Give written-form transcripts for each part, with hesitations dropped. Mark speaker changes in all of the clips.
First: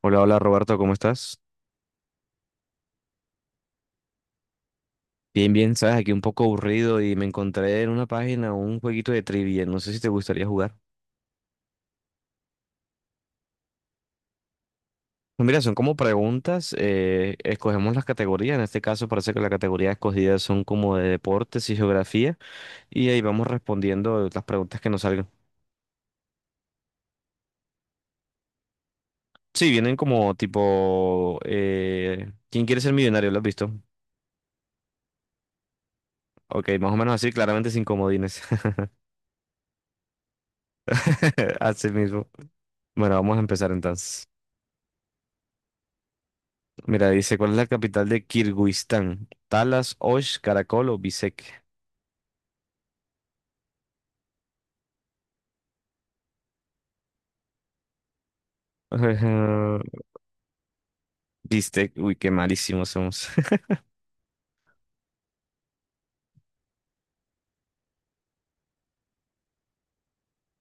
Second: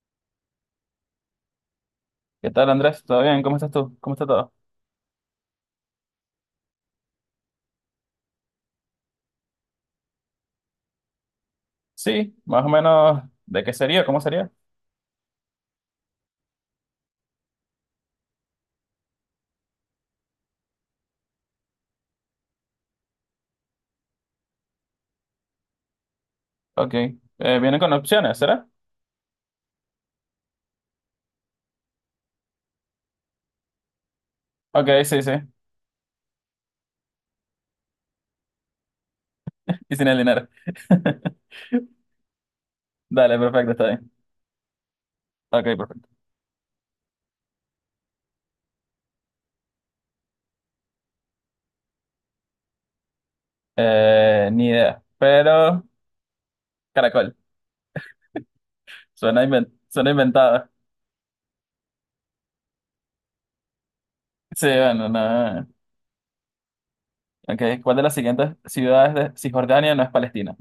Speaker 1: Hola, hola Roberto, ¿cómo estás?
Speaker 2: ¿Qué tal, Andrés? ¿Todo bien? ¿Cómo estás tú? ¿Cómo está todo?
Speaker 1: Bien, bien, sabes, aquí un poco aburrido y me encontré en una página un jueguito de trivia, no sé si te gustaría jugar.
Speaker 2: Sí, más o menos. ¿De qué sería? ¿Cómo sería?
Speaker 1: Pues, mira, son como preguntas, escogemos las categorías. En este caso parece que la categoría escogida son como de deportes y geografía, y ahí vamos respondiendo las preguntas que nos salgan.
Speaker 2: Ok. Vienen con opciones, ¿será?
Speaker 1: Sí, vienen como tipo, ¿quién quiere ser millonario? ¿Lo has visto?
Speaker 2: Ok, sí, sí.
Speaker 1: Ok, más o menos así, claramente sin comodines.
Speaker 2: Y sin el dinero.
Speaker 1: Así mismo. Bueno, vamos
Speaker 2: Dale,
Speaker 1: a empezar
Speaker 2: perfecto, está bien.
Speaker 1: entonces.
Speaker 2: Ok, perfecto.
Speaker 1: Mira, dice, ¿cuál es la capital de Kirguistán? Talas, Osh, Caracol o Bishkek.
Speaker 2: Ni idea. Pero, caracol. Suena,
Speaker 1: Ujú,
Speaker 2: suena inventado.
Speaker 1: Bishkek, uy, qué malísimos somos.
Speaker 2: Sí, bueno, no. Ok, ¿cuál de las siguientes ciudades de Cisjordania no es Palestina?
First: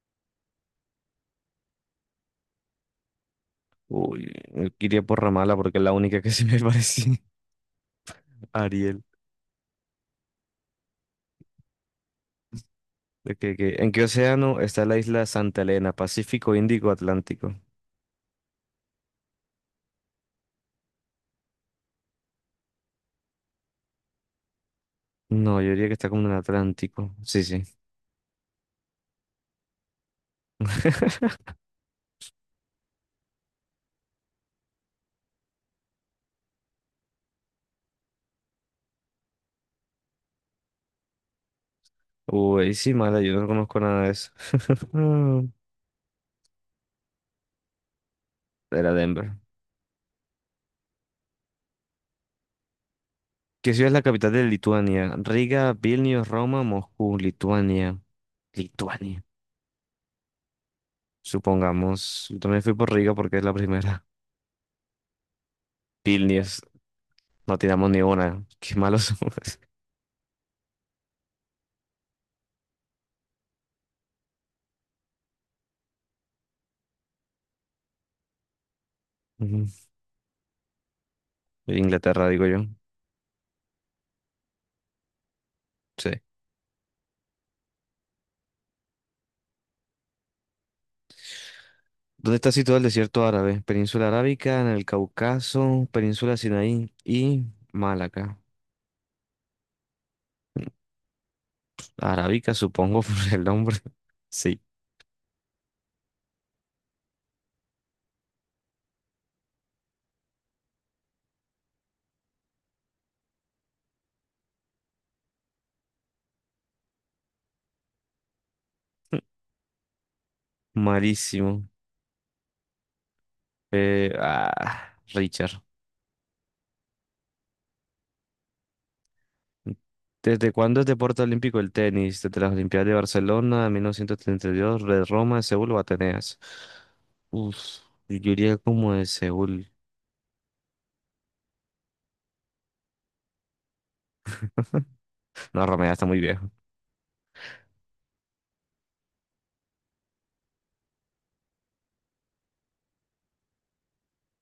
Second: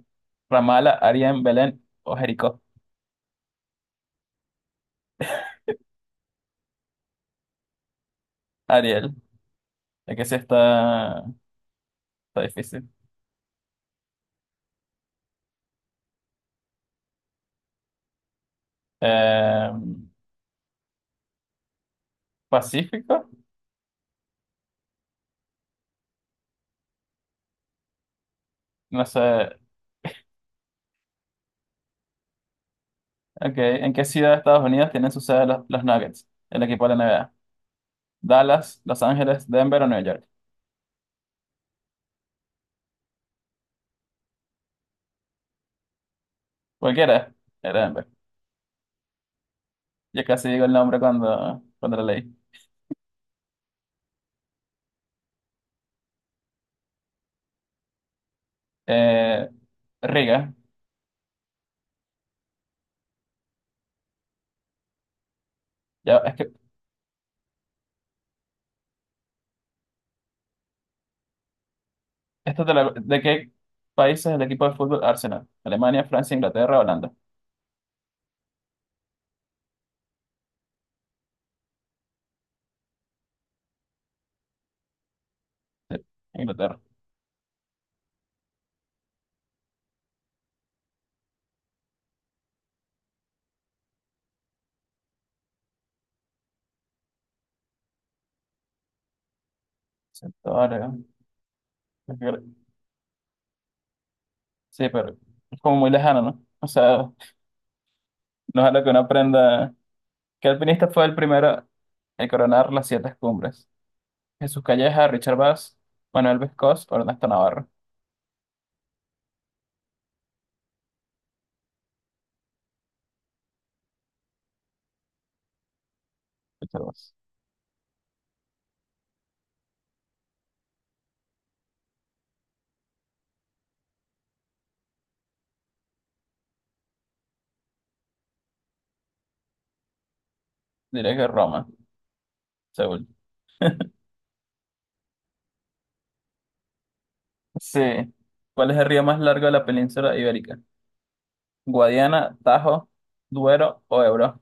Speaker 2: Ramala, Arién, Belén o Jericó.
Speaker 1: Uy, iría por Ramala porque es la única que se me parecía. Ariel.
Speaker 2: Ariel. Es que sí está difícil.
Speaker 1: Ok, ok. ¿En qué océano está la isla Santa Elena? ¿Pacífico, Índico, Atlántico?
Speaker 2: Eh, Pacífico.
Speaker 1: No, yo diría que está como en el Atlántico. Sí, sí.
Speaker 2: No sé. Ok, ¿en qué ciudad de Estados Unidos tienen su sede los Nuggets, el equipo de la NBA? ¿Dallas, Los Ángeles, Denver o Nueva York?
Speaker 1: Uy, sí, mala, yo no conozco nada de eso.
Speaker 2: Cualquiera, era Denver.
Speaker 1: Era Denver.
Speaker 2: Yo casi digo el nombre cuando lo leí.
Speaker 1: ¿Qué ciudad es la capital de Lituania? Riga, Vilnius, Roma, Moscú, Lituania. Lituania.
Speaker 2: Eh, Riga,
Speaker 1: Supongamos. Yo también fui por Riga porque es la primera.
Speaker 2: ya, es que,
Speaker 1: Vilnius. No tiramos ni una. Qué malos somos.
Speaker 2: ¿de qué país es el equipo de fútbol Arsenal? ¿Alemania, Francia, Inglaterra, Holanda?
Speaker 1: Ujú. Inglaterra, digo yo.
Speaker 2: Sí,
Speaker 1: Sí.
Speaker 2: Inglaterra.
Speaker 1: ¿Dónde está situado el desierto árabe? Península Arábica, en el Cáucaso, Península Sinaí y Malaca.
Speaker 2: Sí, ahora, es
Speaker 1: Arábica,
Speaker 2: que-
Speaker 1: supongo, por el nombre. Sí.
Speaker 2: sí, pero es como muy lejano, ¿no? O sea, no es algo que uno aprenda. ¿Qué alpinista fue el primero en coronar las siete cumbres? Jesús Calleja, Richard Bass, Manuel Vescós, Ernesto Navarro.
Speaker 1: Malísimo. Richard.
Speaker 2: Richard Bass.
Speaker 1: ¿Desde cuándo es deporte olímpico el tenis? Desde las Olimpiadas de Barcelona, 1932, de Roma, de Seúl o Atenas. Uf, yo diría como de Seúl.
Speaker 2: Diré que Roma, Seúl.
Speaker 1: No, Roma ya está muy viejo.
Speaker 2: Sí. ¿Cuál es el río más largo de la península ibérica? Guadiana, Tajo, Duero o Ebro.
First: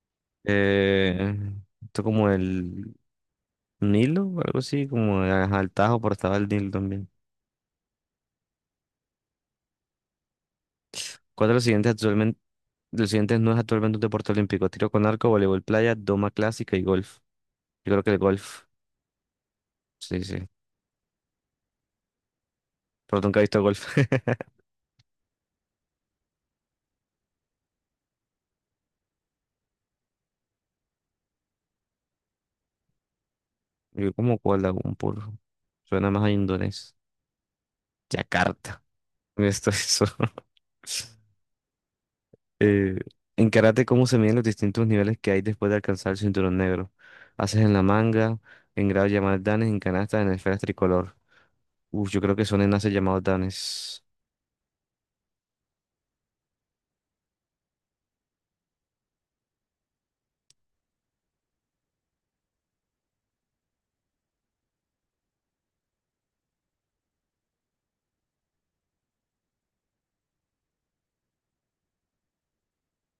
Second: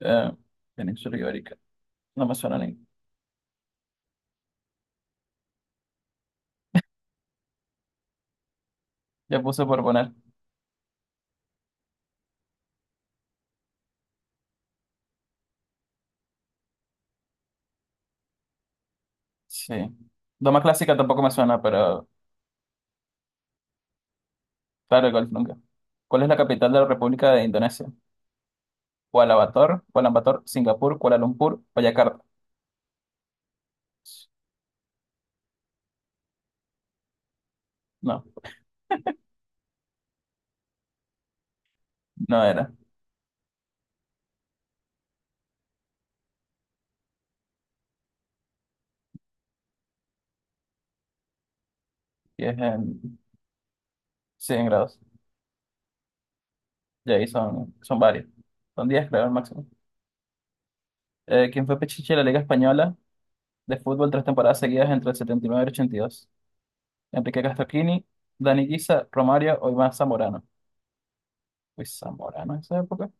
Speaker 2: Eh, península
Speaker 1: Eh,
Speaker 2: ibérica.
Speaker 1: esto
Speaker 2: No
Speaker 1: como
Speaker 2: me suena ni.
Speaker 1: el Nilo, algo así, como ajá, el Tajo, pero estaba el Nilo también.
Speaker 2: Ya puse por poner.
Speaker 1: ¿Cuál de los siguientes actualmente, los siguientes no es actualmente un deporte olímpico? Tiro con arco, voleibol playa, doma clásica y golf. Yo creo que el golf.
Speaker 2: Sí.
Speaker 1: Sí, sí.
Speaker 2: Doma clásica tampoco me suena, pero
Speaker 1: Pero nunca he visto golf.
Speaker 2: claro, igual nunca. ¿Cuál es la capital de la República de Indonesia? Kuala Bator, Kuala Bator, Singapur, Kuala Lumpur o Yakarta.
Speaker 1: Yo como Kuala Lumpur. Suena más a indonés.
Speaker 2: No,
Speaker 1: Yakarta. Esto es eso.
Speaker 2: no era.
Speaker 1: Eh, en karate, ¿cómo se miden los distintos niveles que hay después de alcanzar el cinturón negro? Haces en la manga, en grados llamados danes, en canastas, en esferas tricolor. Uf, yo creo
Speaker 2: Y
Speaker 1: que
Speaker 2: es
Speaker 1: son en haces
Speaker 2: en
Speaker 1: llamados danes.
Speaker 2: 100 grados. Y ahí son varios. Son 10, creo, al máximo. Quien fue Pichichi de la Liga Española de fútbol 3 temporadas seguidas entre el 79 y nueve y el 82. Enrique Castroquini, Dani Guisa, Romario o Iván Zamorano. Uy, Zamorano en esa época.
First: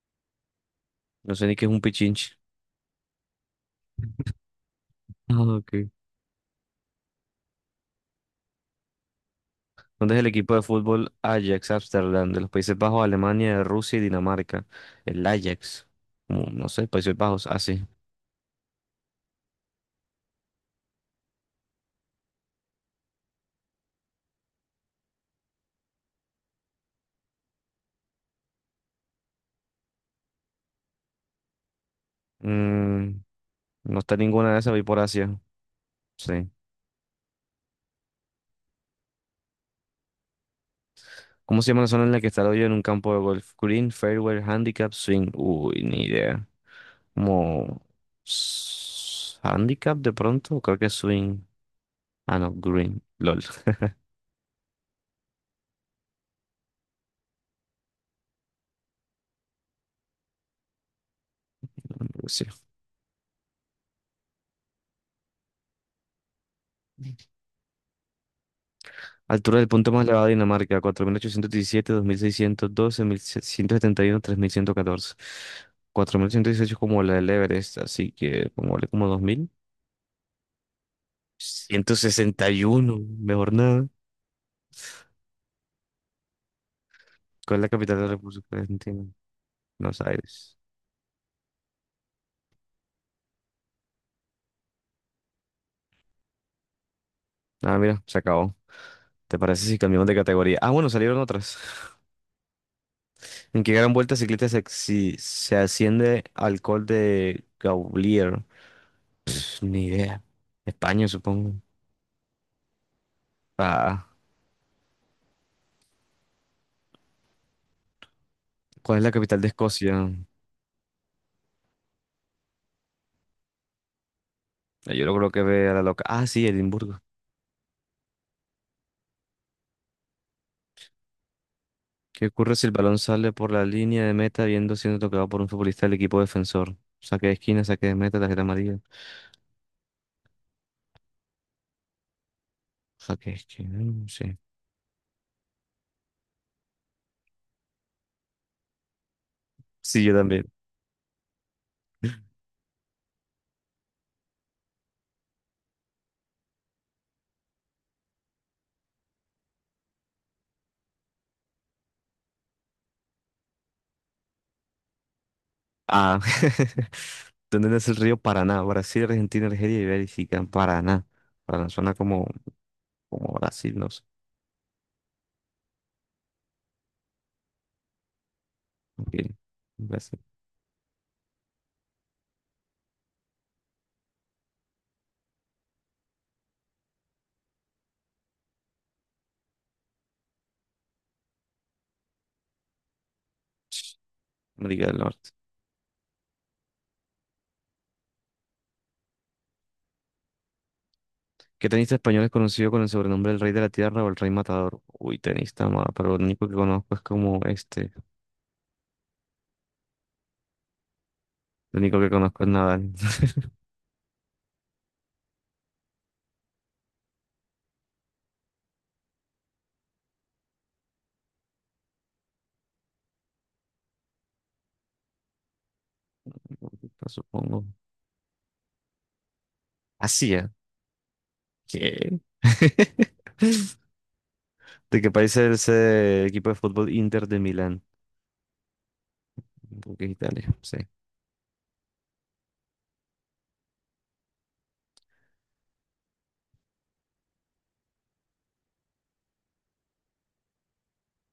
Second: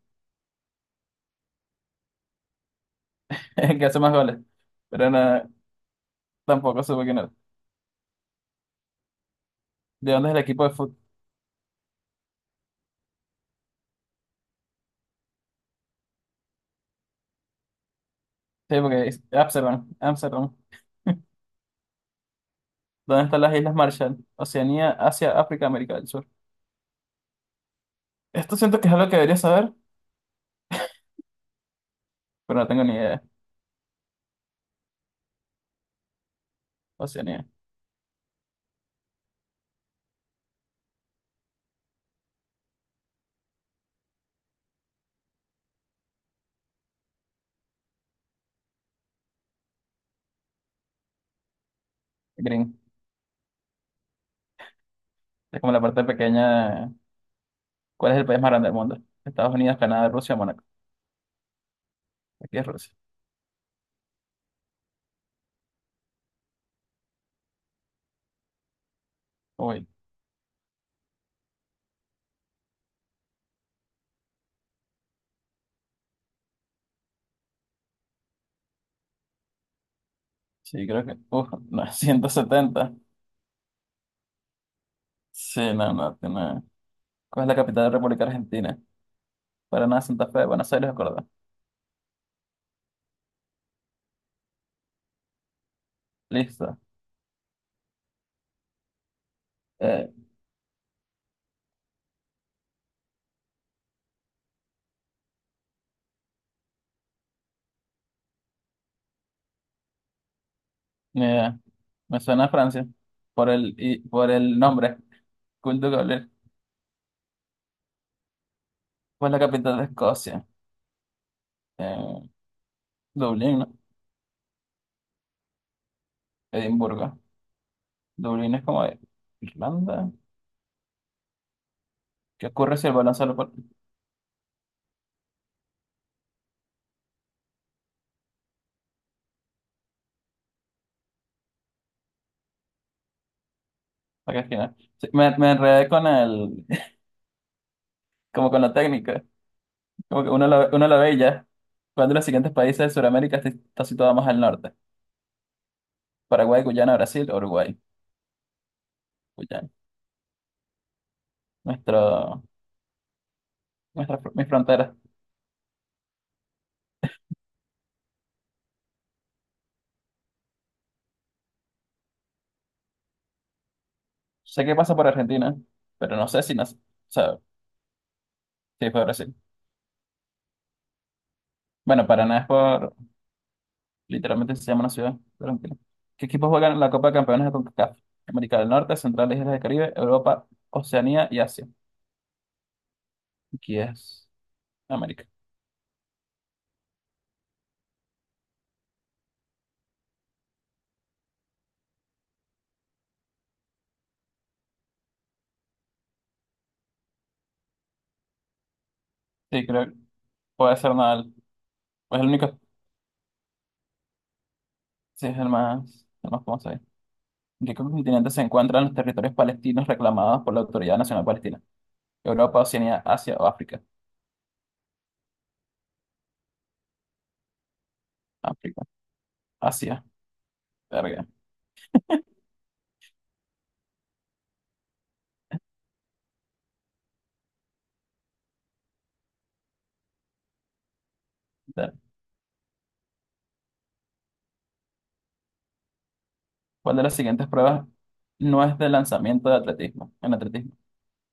Speaker 1: No sé ni qué es un pichinche.
Speaker 2: El que hace más goles. Pero nada,
Speaker 1: Ah, ok.
Speaker 2: tampoco supe quién era. ¿De
Speaker 1: ¿Dónde es el
Speaker 2: dónde es el
Speaker 1: equipo de
Speaker 2: equipo de fútbol?
Speaker 1: fútbol Ajax Amsterdam? De los Países Bajos, Alemania, Rusia y Dinamarca. El Ajax. Mm, no sé, Países Bajos, así.
Speaker 2: Sí, porque es Amsterdam, Amsterdam. ¿Dónde están las Islas Marshall? Oceanía, Asia, África, América del Sur. Esto siento que es algo que debería saber, pero no tengo ni idea.
Speaker 1: No está ninguna de esas, voy por Asia. Sí.
Speaker 2: Oceanía,
Speaker 1: ¿Cómo se llama la zona en la que está el hoyo en un campo de golf? Green, fairway, handicap, swing. Uy, ni idea. Como handicap de pronto, creo que es swing. Ah, no,
Speaker 2: Green.
Speaker 1: green. LOL.
Speaker 2: Es como la parte pequeña. ¿Cuál es el país más grande del mundo? Estados Unidos, Canadá, Rusia, Mónaco.
Speaker 1: Sí.
Speaker 2: Aquí es Rusia.
Speaker 1: Altura del
Speaker 2: Uy,
Speaker 1: punto más elevado de Dinamarca. Cuatro mil ochocientos diecisiete, 2.612, 1.771, tres mil ciento 4.817, 2.612, 1.771, 3.114. 4.118 como la del Everest, así que pongámosle como dos mil
Speaker 2: sí, creo que. Uf, no,
Speaker 1: ciento sesenta y
Speaker 2: 170.
Speaker 1: uno. Mejor nada.
Speaker 2: Sí, no, no, tiene. ¿Cuál es la
Speaker 1: ¿Cuál es la
Speaker 2: capital de la
Speaker 1: capital de la
Speaker 2: República
Speaker 1: República
Speaker 2: Argentina?
Speaker 1: Argentina? Buenos
Speaker 2: Paraná, Santa Fe,
Speaker 1: Aires.
Speaker 2: Buenos Aires, Córdoba. Listo.
Speaker 1: Ah, mira, se acabó. ¿Te parece si cambiamos
Speaker 2: Eh,
Speaker 1: de categoría? Ah, bueno, salieron otras. ¿En qué gran vuelta ciclista se, se asciende al Col de Gaulier? Pff, ni idea. España,
Speaker 2: ni
Speaker 1: supongo.
Speaker 2: idea. Me suena a Francia
Speaker 1: Ah,
Speaker 2: por el nombre. Cool de Gaulle.
Speaker 1: ¿cuál es la
Speaker 2: ¿Cuál es
Speaker 1: capital
Speaker 2: la
Speaker 1: de
Speaker 2: capital de
Speaker 1: Escocia?
Speaker 2: Escocia? Eh, Dublín, ¿no?
Speaker 1: Yo creo que ve a la loca. Ah, sí, Edimburgo.
Speaker 2: Edimburgo. Dublín es como de Irlanda.
Speaker 1: ¿Qué
Speaker 2: ¿Qué
Speaker 1: ocurre si el
Speaker 2: ocurre si el
Speaker 1: balón
Speaker 2: balón
Speaker 1: sale
Speaker 2: sale
Speaker 1: por
Speaker 2: por
Speaker 1: la línea de meta viendo siendo tocado por un futbolista del equipo defensor? Saque de esquina, saque de meta, tarjeta amarilla. Saque de esquina, mm, sí.
Speaker 2: la esquina? Sí, me enredé con el, como con la técnica.
Speaker 1: Sí, yo
Speaker 2: Como que uno
Speaker 1: también.
Speaker 2: la, uno la ve y ya. ¿Cuál de los siguientes países de Sudamérica está situado más al norte? Paraguay, Guyana, Brasil, Uruguay. Guyana. Nuestro, Mi frontera.
Speaker 1: Ah, ¿dónde nace el río Paraná? Brasil, Argentina, Argelia y Bélgica. Paraná. Paraná suena como, como Brasil, no sé.
Speaker 2: Sé que pasa por Argentina, pero no sé si no, o sea, si fue
Speaker 1: Ok,
Speaker 2: Brasil.
Speaker 1: Brasil.
Speaker 2: Bueno, Paraná es por, literalmente se llama una ciudad de Argentina. ¿Qué equipos juegan en la Copa de Campeones de CONCACAF? América del Norte, Central, e Islas del Caribe, Europa, Oceanía y Asia. Aquí es
Speaker 1: América del
Speaker 2: América.
Speaker 1: Norte. ¿Qué tenista español es conocido con el sobrenombre del Rey de la Tierra o el Rey Matador? Uy, tenista, pero lo único que conozco es como este.
Speaker 2: Sí, creo que puede ser nada.
Speaker 1: Lo único que
Speaker 2: Es el
Speaker 1: conozco es
Speaker 2: único,
Speaker 1: Nadal.
Speaker 2: sí, es el más famoso. ¿En qué continente se encuentran los territorios palestinos reclamados por la Autoridad Nacional Palestina? Europa, Oceanía, Asia o África.
Speaker 1: Supongo.
Speaker 2: África. Asia.
Speaker 1: Así es.
Speaker 2: Verga.
Speaker 1: ¿Qué? ¿De qué país es el equipo de fútbol Inter de Milán? Porque es Italia, sí.
Speaker 2: Ver. ¿Cuál de las siguientes pruebas no es de lanzamiento de atletismo? En atletismo.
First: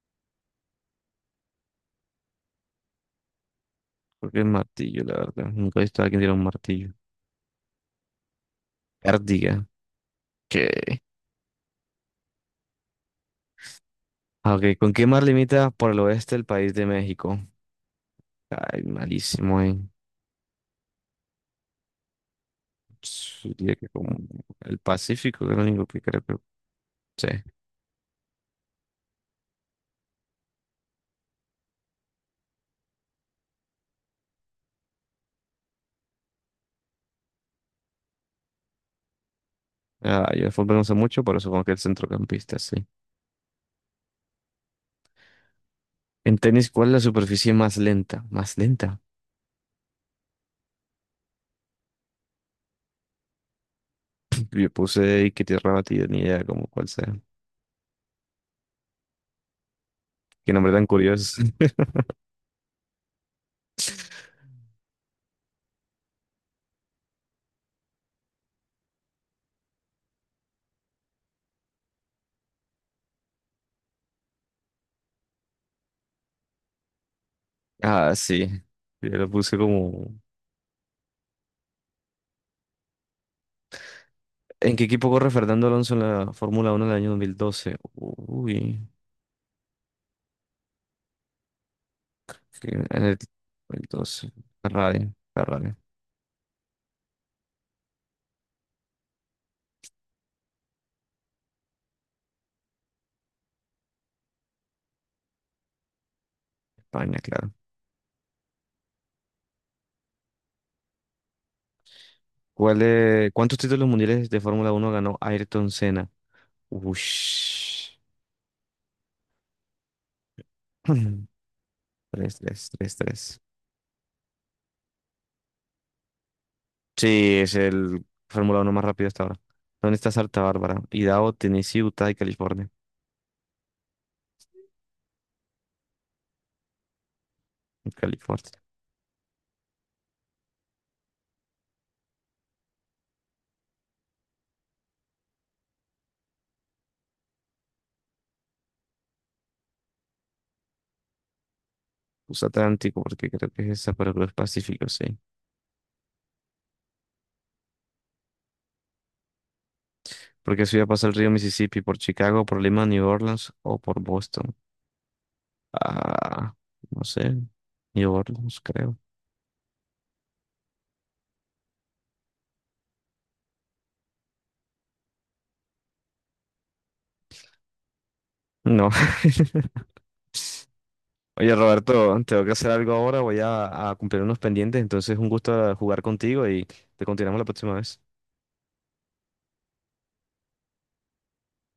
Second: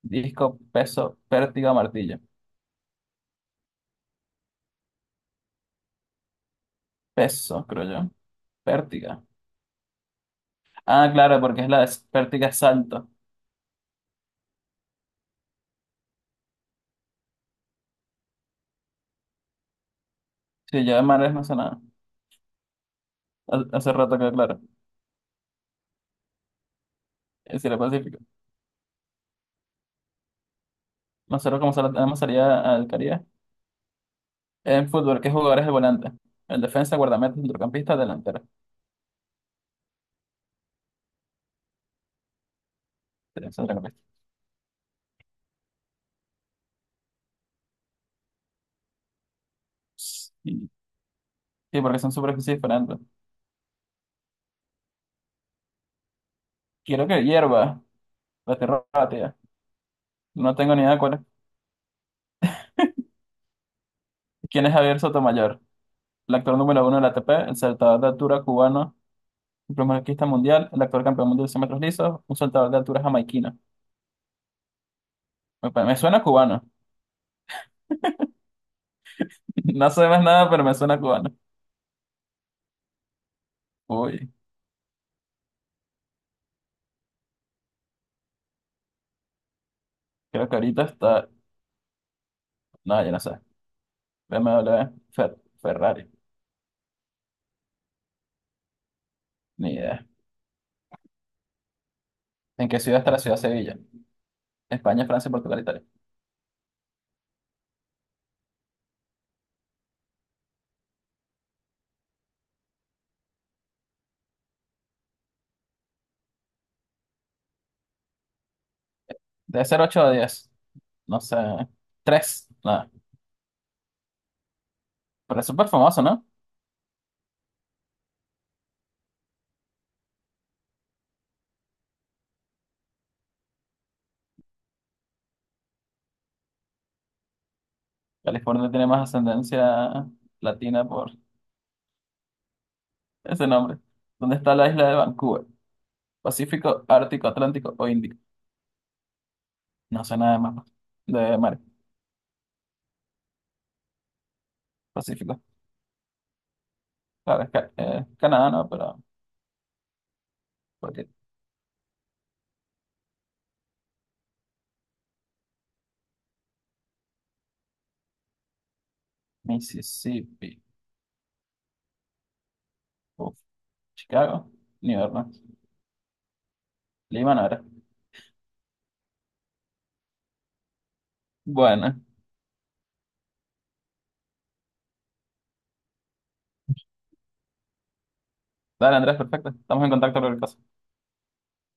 Speaker 2: Disco, peso, pértiga o martillo.
Speaker 1: Porque el martillo, la verdad. Nunca he visto a alguien tirar un martillo.
Speaker 2: Peso, creo yo. Pértiga.
Speaker 1: Ártiga. ¿Qué?
Speaker 2: Ah, claro, porque es la de pértiga es salto.
Speaker 1: Ah, ok, ¿con qué mar limita por el oeste el país de México? Ay, malísimo, eh.
Speaker 2: Si yo de mares no sé nada.
Speaker 1: Yo diría que
Speaker 2: Hace
Speaker 1: como
Speaker 2: rato que claro.
Speaker 1: el Pacífico, que es lo único que creo que sí.
Speaker 2: Es decir, el Pacífico. Nosotros como tenemos salida al Caribe. En fútbol, ¿qué jugador es el volante? El defensa, guardameta, centrocampista, delantero.
Speaker 1: Ah, yo de fútbol no sé mucho, pero supongo que el centrocampista, sí. En tenis, ¿cuál es la superficie más lenta? Más lenta.
Speaker 2: Sí, sí, porque son superficies diferentes.
Speaker 1: Yo puse y que tierra batida, ni idea como cuál
Speaker 2: Quiero
Speaker 1: sea.
Speaker 2: que hierva la tierra.
Speaker 1: Qué
Speaker 2: No
Speaker 1: nombre
Speaker 2: tengo ni
Speaker 1: tan
Speaker 2: idea cuál es.
Speaker 1: curioso.
Speaker 2: ¿Quién es Javier Sotomayor? El actor número uno de la ATP, el saltador de altura cubano, el primer arquista mundial, el actor campeón mundial de 100 metros lisos, un saltador de altura jamaiquino. Me suena cubano.
Speaker 1: Ah, sí. Yo lo puse
Speaker 2: No sé
Speaker 1: como.
Speaker 2: más nada, pero me suena cubano. Uy,
Speaker 1: ¿En qué equipo corre Fernando Alonso en la Fórmula Uno del año 2012? Uy,
Speaker 2: creo que ahorita está.
Speaker 1: en
Speaker 2: No, yo
Speaker 1: el
Speaker 2: no sé.
Speaker 1: 2012.
Speaker 2: BMW,
Speaker 1: Ferrari, Ferrari,
Speaker 2: Ferrari. Ni idea. ¿En qué ciudad está la ciudad de Sevilla? España, Francia, Portugal, Italia.
Speaker 1: España, claro. ¿Cuál, cuántos títulos mundiales de Fórmula Uno ganó Ayrton Senna? Ush.
Speaker 2: Debe ser 8 o 10. No sé.
Speaker 1: Tres,
Speaker 2: 3.
Speaker 1: tres,
Speaker 2: Nada.
Speaker 1: tres, tres.
Speaker 2: Pero es súper famoso, ¿no?
Speaker 1: Sí, es el Fórmula Uno más rápido hasta ahora. ¿Dónde está Santa Bárbara? Idaho, Tennessee, Utah y California. California.
Speaker 2: California tiene más ascendencia latina por ese nombre. ¿Dónde está la isla de Vancouver? ¿Pacífico, Ártico, Atlántico o Índico? No sé nada de mapas de mar.
Speaker 1: USA Atlántico, porque creo que es esa, pero creo que es Pacífico, sí.
Speaker 2: Pacífico. Claro, es Canadá, ¿no? Pero,
Speaker 1: Porque subía a
Speaker 2: ¿por
Speaker 1: pasar
Speaker 2: qué?
Speaker 1: el río Mississippi por Chicago, por Lima, New Orleans o por Boston. Ah, no sé. New Orleans, creo.
Speaker 2: Mississippi. Uf. Chicago. New Orleans. Lima no era.
Speaker 1: No. Oye,
Speaker 2: Bueno,
Speaker 1: Roberto, tengo que hacer algo ahora. Voy a cumplir unos pendientes. Entonces, un gusto jugar contigo y te continuamos la próxima vez.
Speaker 2: dale Andrés, perfecto. Estamos en contacto con el caso.